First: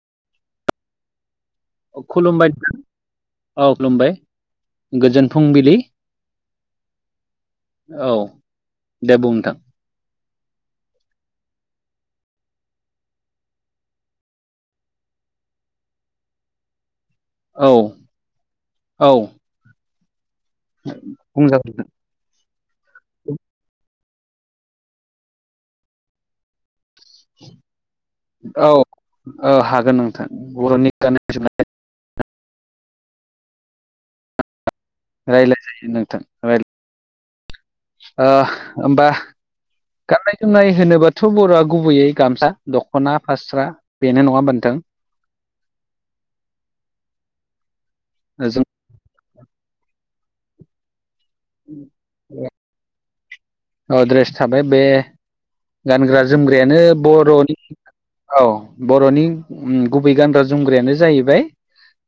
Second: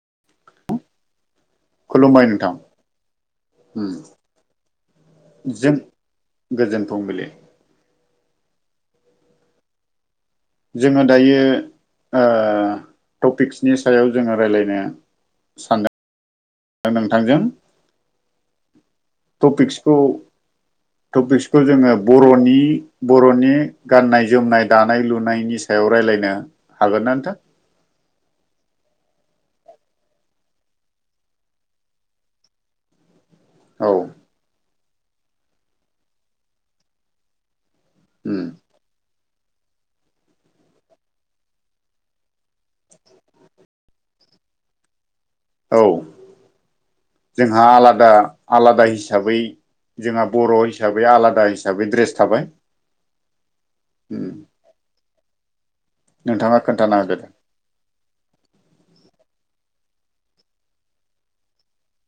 [inaudible] अ खुलुमबाय नोंथां औ उम खुलुमबाय गोजोन जों फुंबिलि गोजोन फुंबिलि औ दे बुं नोंथां। जोंङो दायो ओ टपिक्सनि सायाव जोंङो रायलायनो सानदों नोंथांजों औ औ टपिक्सखौ टपिक्सखौ बुंजागोन जोंङो बर'नि बर'नि गान्नाय-जोमनाय, दानाय-लुनायनि सायाव रायज्लायनो हागोन ना नोंथां? औ ओ हागोन नोंथां बर'नि गाननाय जोमनाय औ रायलाय जायो नोंथां राय ओ उम ओमबा गाननाय जोमनाय होनोबाथ बर'याथ गुबैयै गामसा, दख'ना, फास्रा बेनो नंङा होनबा नोंथां? औ जोंहा आलादा जों आलादा हि साबै जोंहा बर'हिसाबै आलादा हिसाबै ड्रेस थाबाय। औ उम ड्रेस थाबाय बे गानग्रा नोंथाङा जोमग्रायानो खोन्थाना होदो दे। बर'नि औ बर'नि उम गुबै गानग्रा जोमग्रायानो जाहैबाय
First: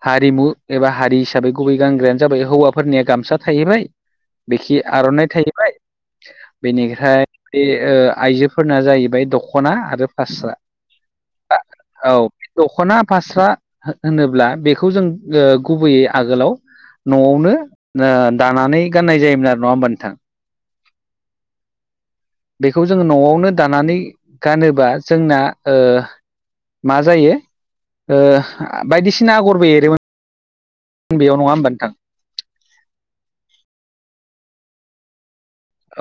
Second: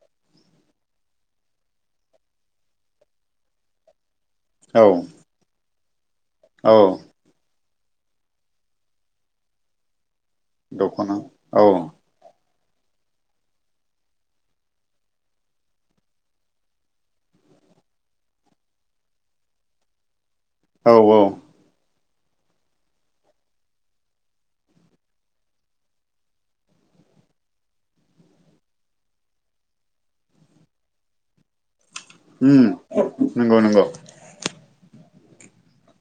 हारिमु एबा हारि हिसाबै गुबै गानग्रायानो जाबाय हौवाफोरनिया गामसा थाहैबाय बेखि औ आरनाइ थाहैबाय औ बेनिगहाय बे ओ आइजोफोरना जाहैबाय दख'ना आरो फास्रा आ औ दख'ना फास्रा होनोब्ला बेखौ जों ओ गुबैयै आगोलाव न'आवनो ओ दानानै गाननाय जायोमोन आरो नंङा होमबा नोंथां? औ औ बेखौ जोंङो न'आवनो दानानै गानोबा जोंना ओ मा जायो ओ बायदिसिना आगरबो एरोमोन । बेयाव नंङा होमबा नोंथां? उम नंगौ नंगौ।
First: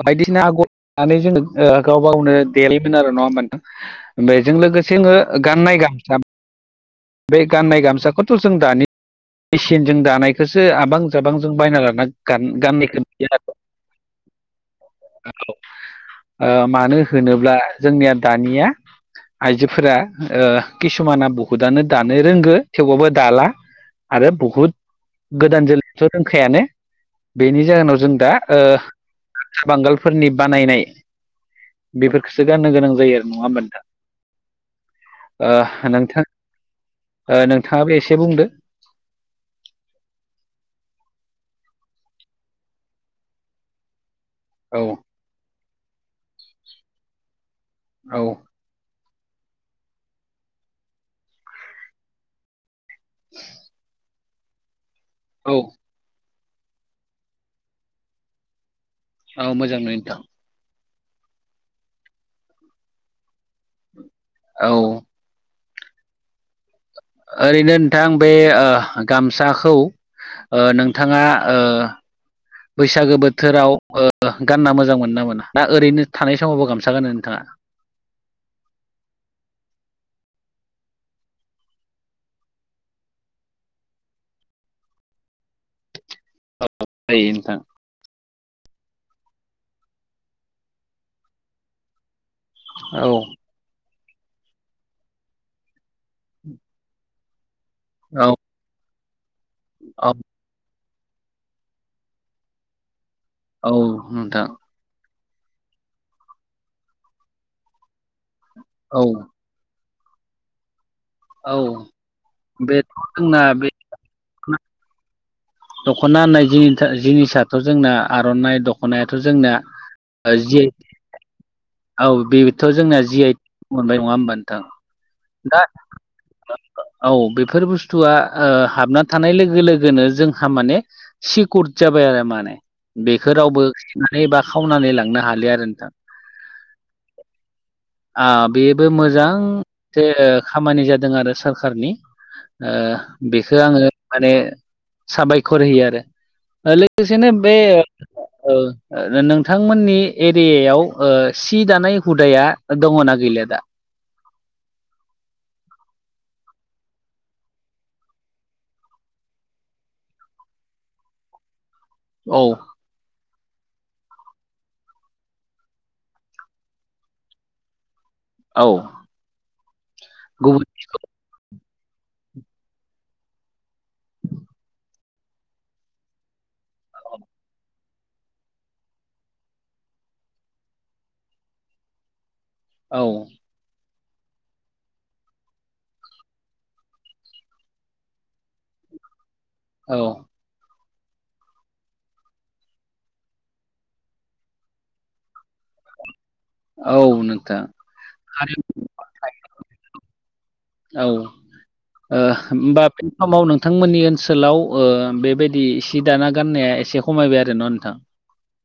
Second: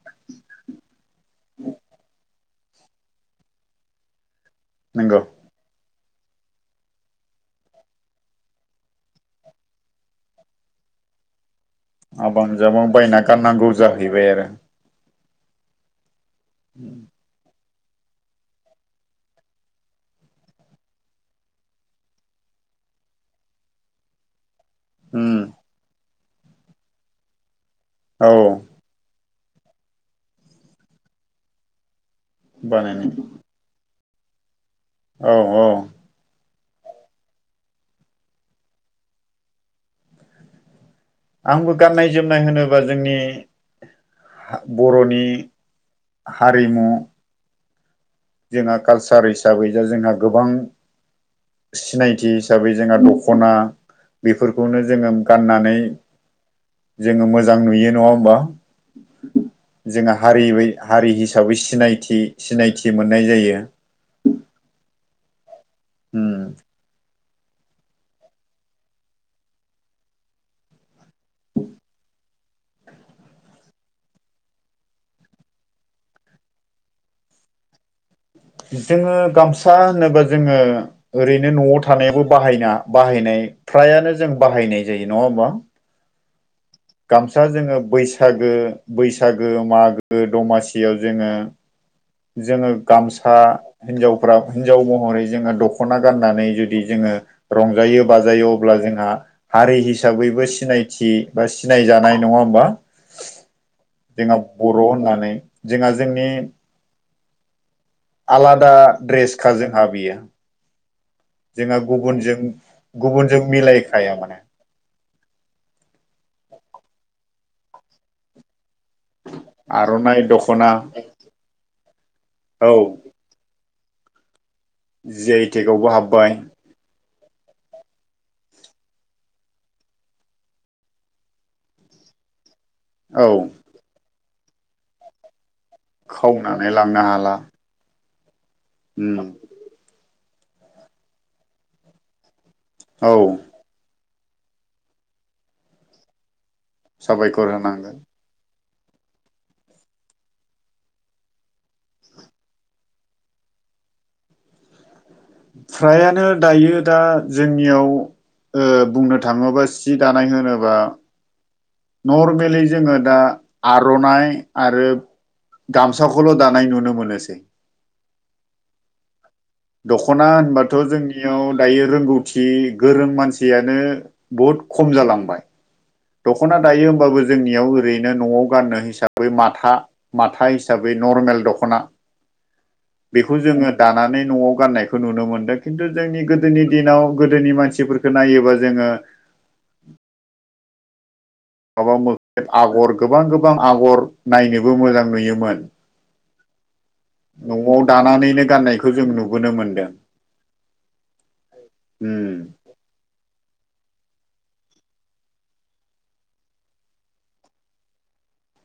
बायदिसिना आगरनानै जोंङो ओ गाव गावनो देलायोमोन आरो नंङा होमबा नोंथां? बे जों लोगोसे ङो नंगौ गाननाय गाम बे गाननाय गामसाखौथ जों दानि मेसिनजों दानायखोसो आबां जाबां जों बायना लाना हाबा गानो बिजाबाव गाननायखो बायना नुयो आरो। गाननांगौ जाहैबाय आरो औ ओ मानो होनोब्ला जोंनिया दानिया आइजोफोरा ओ किसुमाना बहुदानो दानो रोंगो थेवबाबो दाला आरो बुहुद उम गोदान जोलै थ रोंखायानो बेनि जाहोनाव जों औ दा ओ बांगालफोरनि बानायनाय बेफोरखौसो गाननो गोनां बानायनाय जायो आरो नंङा होमबा नोंथां? औ ओ औ नोंथां ओ नोंथाङाबो एसे बुंदो आंबो गाननाय जोमनाय होनोबा जोंनि औ बर'नि हारिमु औ जोंहा कालसार हिसाबै जा जोंहा गोबां सिनायथि हिसाबै जोंहा द'खना बेफोरखौनो जोङो औ गाननानै जोङो मोजां नुयो नङा होमबा औ मोजां नुयो जोंहा नोंथां। हारि हारि हिसाबै सिनायथि सिनायथि मोननाय जायो औ उम ओरैनो नोंथां बे ओ गामसाखौ ओ नोंथाङा ओ बैसागो बोथोराव ओ गानना मोजां मोनो ना मोना ना? ओरैनो थानाय समावबो गामसा गानो नोंथाङा [inaudible] जोङो गामसा होनोबा जोङो ओरैनो नआव थानायावबो बाहायना बाहायनाय फ्रायानो जों बाहायनाय जायो नङा होमबा? जायो गामसा नोंथां। जोङो बैसाग गो बैसागो मागो दमासियाव जोङो। जोङो औ गामसा हिनजावफोरा हिनजाव महरै जोङो दख' ना गाननानै जुदि जोङो रंजायो औ बाजायो अब्ला जोंहा हारि औ हिसाबैबो सिनायथि बा सिनायजानाय नङा होमबा? औ जोंहा नोंथां बर' होननानै जोंहा जोंनि आलादा औ द्रेसखा जोंहा बियो। औ जोंहा गुबुनजों बेथ' गुबुनजों जोंना बे मिलायखाया माने। दख'ना होननाय जिनिस- जिनिसाथ' जोंना आर'नाइ द ख'नायाथ' जोंना आर'नाइ जि दख'ना आइ औ बेथ' औ जोंना जि आइ टेग मोनबाय नङा होमबा नोथां? जि आइ टेकआवबो हाबबाय औ बेफोर बुस्थुआ ओ हाबना थानाय लोगो लोगोनो जों माने सिकुर जाबाय आरो माने। औ बेखौ रावबो [unintelligible] बा खावनानै लांनो हालि आरो खावनानै लांनो हाला। ओ बेबो उम मोजां जे खामानि जादों आरो सोरखारनि ओ औ बेखौ आङो माने साबायखर होयो आरो। ओ लोगोसेनो साबायखर बे होनांगोन ओ नोंथांमोननि एरियायाव ओ सि दानाय हुदाया दङना गैलि दा? [inaudible] नो दायो दा जोंनियाव ओ बुंनो थाङोबा सि दानाय होनोबा औ नर्मेलि जोङो दा। आर'नाइ आरो गामसाखौल' दानाय नुनो मोनोसै औ दख'ना गुबुन होनबाथ' जोंनियाव दायो रोंगौथि गोरों मानसियानो बहुद खम जालांबाय। दख'ना दायो होमबाबो जोंनियाव ओरैनो न'आव गाननो हिसाबै माथा माथा हिसाबै नर्मेल दख'ना औ बेखौ जोङो दानानै न'आव गाननायखौ नुनो मोनदों ।खिन्थु जोंनि गोदोनि दिनाव गोदोनि मानसिफोरखौ नायोबा जोङो ओ औ माबा मोबलिब आगर गोबां गोबां आगर नायनोबो मोजां नुयोमोन औ नोंथां न'आव दानानैनो आरो गाननायखौ जों नुबोनो मोनदों औ ओ उम होमबा बे समाव नोंथांमोननि ओनसोलाव ओ बेबायदि सि दाना गाननाया एसे खमायबाय आरो न नोंथां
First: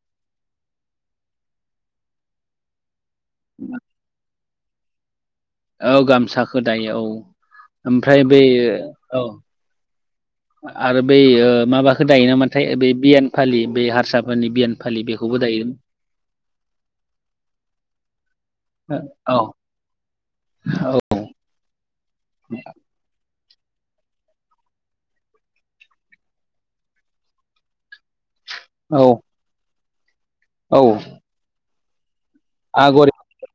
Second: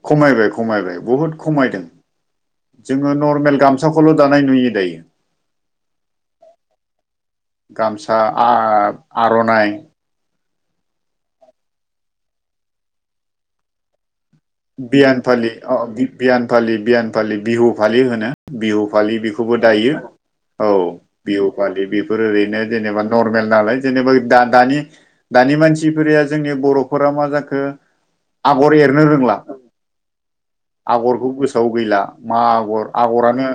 खमायबाय खमायबाय बहुद खमायदों जोङो नर्मेल गामसाखौल' दानाय नुयो जायो औ गामसाखौ दायो औ गामसा ओमफ्राय बे आ औ आर'नायनाय आरो बै माबाखौ दायो नामाथाय ब बियान फालि बे हारसा बियान फालि बियान फालि बियान फालि बिहु फालि होनो बिहु फालि औ बेखौ बो दायो औ बिहु फालि बेफोर ओैनो जेनेबा नर्मेल नालाय जेनेबा दा दानि मानसिफोरा जोंनि बर'फोरा मा जाखो आगर औ एरनो रोंला औ आगरखौ गोसोआव गैला मा आगर आगरानो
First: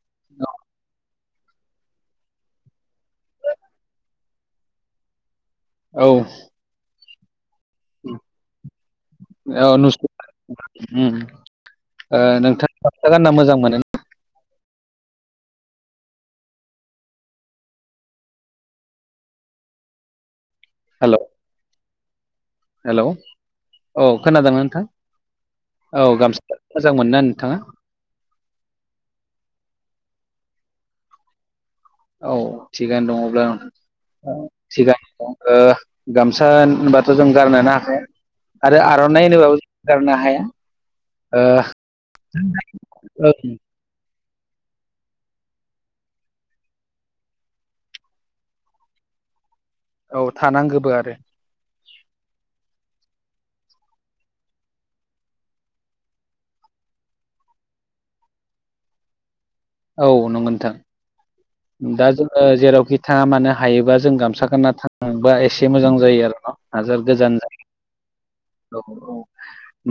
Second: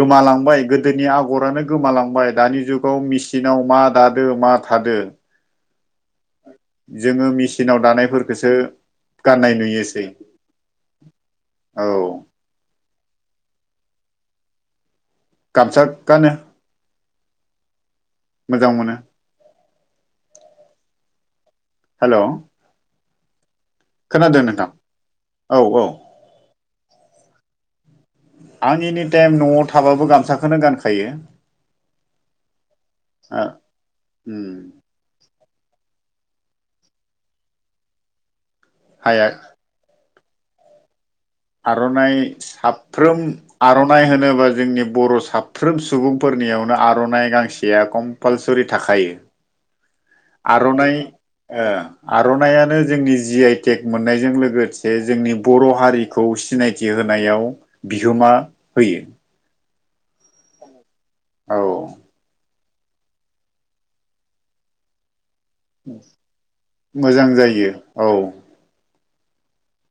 गोमालांबाय गोदोनि आगर गरानो गोमालांबाय दानि जुगाव मेसिनाव मा दादो मा थादो औ जोङो मेचिनाव दानायफोरखोसो गाननाय नुयो ओम ओ नोंथांआ गामसा गानना मोजां मोनो ना गामसा गानो मोजां मोनो हेलौ हेलौ हेलौ औ खोनादों नोंथां औ गामसा मोजां मोनोना नोंथाङा आं एनि टाइम न'आव थाबाबो गामसाखौनो गानखायो औ थिगानो दङब्ला ओ उम थिगानो ओ गामसा होनबाथ' जों गारनोनो हाखाया आरो आर'नाइ हाया होनोबाबो जों गारनो हाया ओ आर'नाइ साफ्रोम ओं आर'नाइ होनोबा जोंनि बर' साफ्रोम सुबुंफोरनियावनो आर'नाइ गांसेया कम्पालसरि थाखायो औ थानांगोबो आर'नाइ आरो ओ आर'नायानो जोंनि जि आइटेक मोननायजों लोगोसे जोंनि बर' हारिखौ सिनायथि हो होनायाव बिहोमा होयो औ नंगौ औ नोंथां दा जोङो जेरावखि थाङा मानो हायोबा जों गामसा गानना थांबाय एसे मोजां जायो आरो ना हाजार मोजां गोजान जा जायो औ औ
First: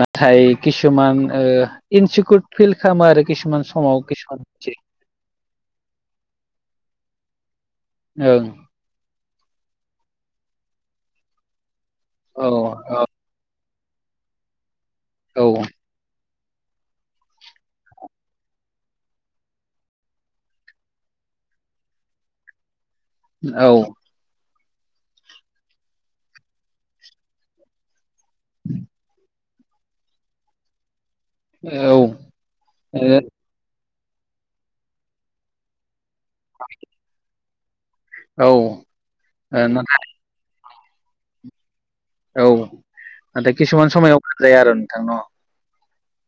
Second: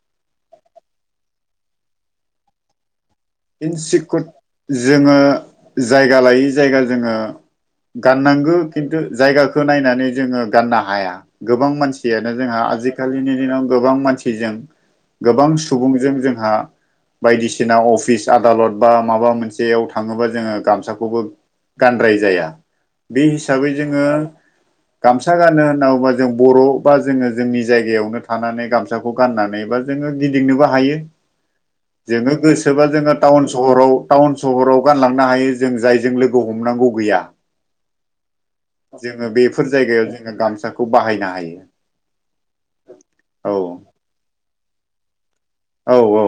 नाथाय किसुमान ओ इनसिकुर फिल खालामो आरोखि किसुमान समाव इनसिकुट किसुमान जोङो जायगा लायै जायगा जोङो ओं गाननांगो किन्तु जायगाखौ नायनानै जोङो गाननो हाया गोबां मानसियानो औ जोंहा आजिखालिनि दिनाव गोबां मानसिजों औ गोबां सुबुंजों जोंहा बायदिसिना अफिस आदालत बा माबा मोनसेयाव थाङोबा जोङो गामसाखौबो गानद्राय जाया बे हिसाबै औ जोङो गामसा गानो होनना बुंबा जों बर' बा जोङो जोंनि जायगायावनो थानानै गामसाखौ गाननानै जोङो गिदिंनोबो हायो औ ओ जोङो गोसोबा जोङो टाउन सहराव टाउन सहराव गानलांनो हायो जों जायजों लोगो हमनांगौ गैया औ जोङो बेफोर नाथाय जायगायाव जोङो गामसाखौ बाहायनो हायो। औ औ नाथाय किसुमान समायाव गानजाया आरो नोंथां अ औ औ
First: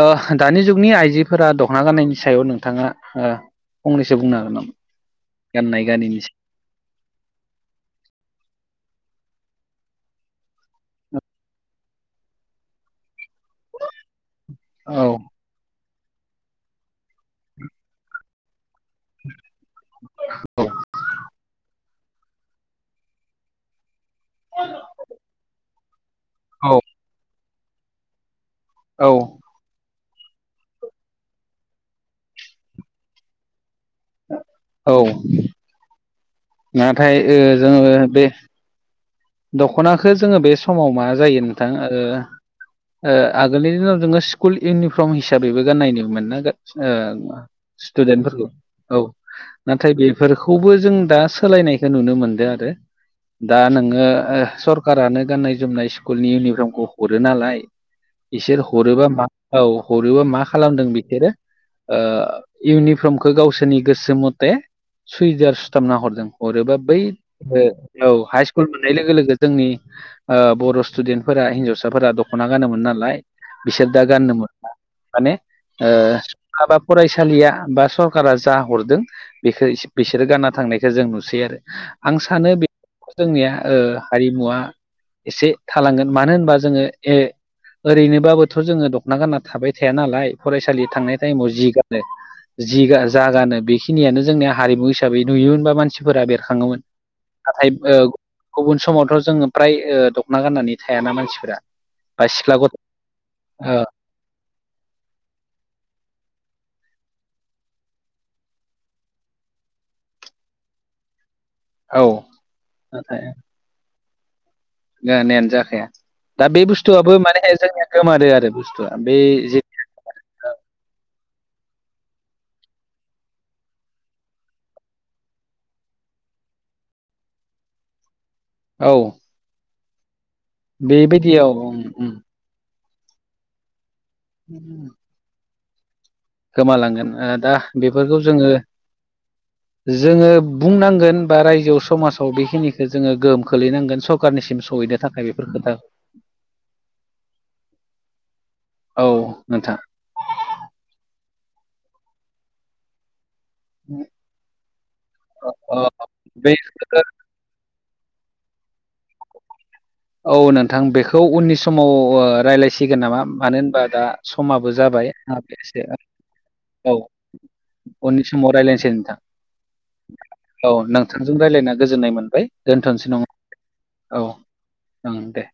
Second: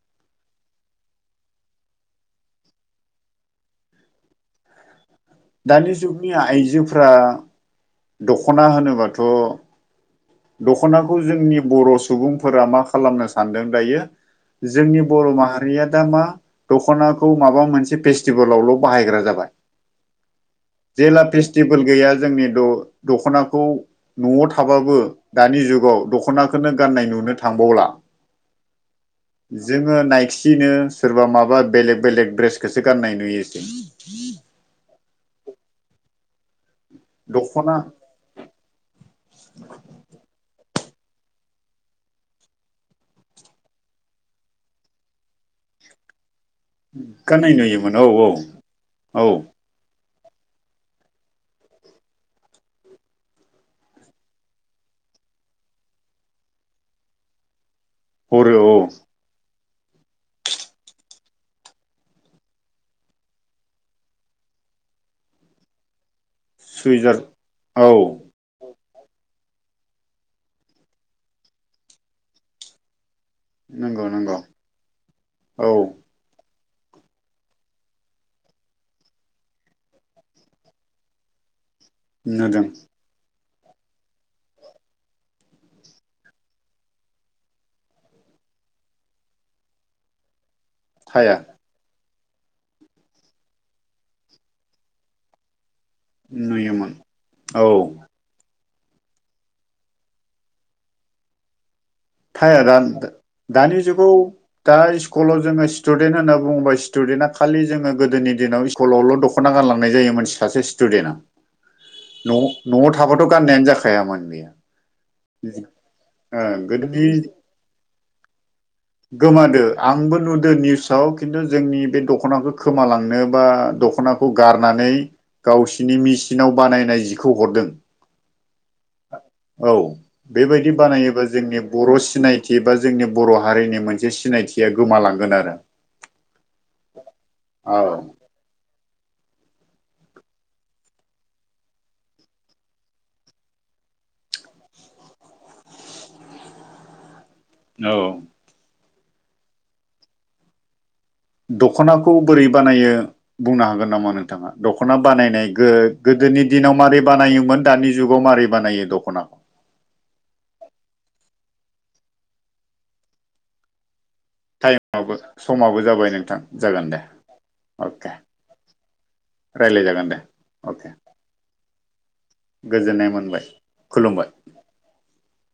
ओ दानि जुगनि आइजोफोरा दख'ना गाननायनि सायाव नोंथाङा ओ फंनैसो बुंनो हागोन नामा गाननाय दानि गानैनि जुगनि आइजोफोरा दख'ना होनोबाथ' दख'नाखौ जोंनि बर' सुबुंफोरा मा खालामनो सानदों दायो जोंनि सायाव? बर' माहारिया दा मा दख'नाखौ माबा मोनसे फेस्टिभेलावल' बाहायग्रा जाबाय जेला फेस्टिभेल गैया। जोंनि द' दख'नाखौ न'आव थाबाबो। दानि जुगाव औ दख'नाखौनो गाननाय नुनो थांबावला। औ जोंङो नायखिनो सोरबा माबा बेलेग बेलेग दड्रेसखौसो गाननाय नुयो जों औ नाथाय ओ दख'ना जोङो बे, दख'नाखौ जोङो बे समाव मा जायो नोंथां ओ ओ आगोलनि दिनाव जोङो स्कुल इउनिफर्म हिसाबैबो गाननायनो नुयोमोन, ओ गाननाय नुयोमोन औ औ स्टुदेन्टफोरखौ औ नाथाय बे, बेफोरखौबो जों दा सोलायनायखौ नुनो मोनदों आरो दा नोङो ओ सरकारानो गाननाय जोमनाय स्कुलनि इउनिफर्मखौ हरो नालाय। हरो बिसोर औ हरोबा मा औ हरोबा मा खालामदों बिसोरो। ओ इउनिफर्मखौ गावसोरनि गोसो मथे सुइदार सुथाबना हरदों, हरोबा बै सुइजार ओ औ हाइस्कुल, नाय लोगो लोगो जोंनि बर' स्टुडेन्टफोरा हिन्जावसाफोरा दख'ना गानोमोन नालाय, बिसोर दा नंगौ नंगौ गाननोमोनला माने औ ओ हाब फरायसालिया बा सरकारा जा हरदों बेखौ बिसोरो गानना थांनायखौ जों नुसै आरो आं सानो नुदों बे जोंनिया ओ हारिमुवा, एसे थालांगोन मानो होनबा जोङो ए, ओरैनोबाबोथ' जोङो दख'ना गानना थाबाय थाया नालाय फरायसालि थांनाय थाया टाइमाव जि गानो। जिगा जागानो बेखिनियानो जोंनिया हारिमु हिसाबै नुयोमोनबा मानसि फोरा बेरखाङोमोन नुयोमोन औ नाथाय ओ गुबुन समावथ' जोङो फ्राय ओ- दख'ना गाननानै थायाना मानसिफोरा, बा सिख्ला थाया गथ' दान दानि जुगाव दा स्कुलाव जोङो स्टुडेन्ट होनना बुंबा स्टुडेन्टआ खालि जोङो गोदोनि दिनाव [unintelligible] दख'ना गानलांनाय जायो मोनसे सासे स्टुडेन्टआ। औ न' न'आव थाबाथ' गाननायानो जाखाया [unintelligible] गानायानो जाखाया दा बे बुस्थु बुस्थु आबो गोदोनि माने जोंनिया गोमारो आरो बुस्थुआ बे गोमादो आंबो नुदो निउसाव खिन्थु जोंनि बे दख'ना खोमालांनो बा दखनाखौ गारनानै गावसिनि मेसिनाव बानायनाय जिखौ हरदों। औ औ बेबायदि बानायोबा बेबायदियाव जोंनि उम बर' उम सिनायथि बा जोंनि बर' हारिनि मोनसे जे सिनायथिया गोमालांगोन आरो गोमालांगोन ओ- दा औ बेफोरखौ जोङो, जोङो बुंनांगोन बा रायजोआव समाजाव बेखिनिखौ जोङो गोहोम खोलैनांगोन सरखारनिसिम, सहैनो थाखाय बेफोर खोथा [inaudible] औ औ नोंथा दख'नाखौ बोरै बानायो। बुंनो हागोन नामा? नोंथाङा दख'ना बानायनाय अ गो- गोदोनि बे दिनाव मारै बानायोमोन दानि जुग गमारि बानायो दख'नाखौ औ नोंथां बेखौ उननि समाव रायज्लायसिगोन नामा? मानो होनबा दा। समाबो टाइमाबो समाबो जाबायसे आ जाबाय नोंथां जागोन [unintelligible] औ। दे अके उननि समाव रायलायनिसै नोंथां। रायज्लाय जागोन दे औ अके नोंथांजों रायलायना गोजोननाय मोनबाय गोजोननाय दोनथ'नोसै [unintelligible] मोनबाय खुलुमबाय, ओं दे,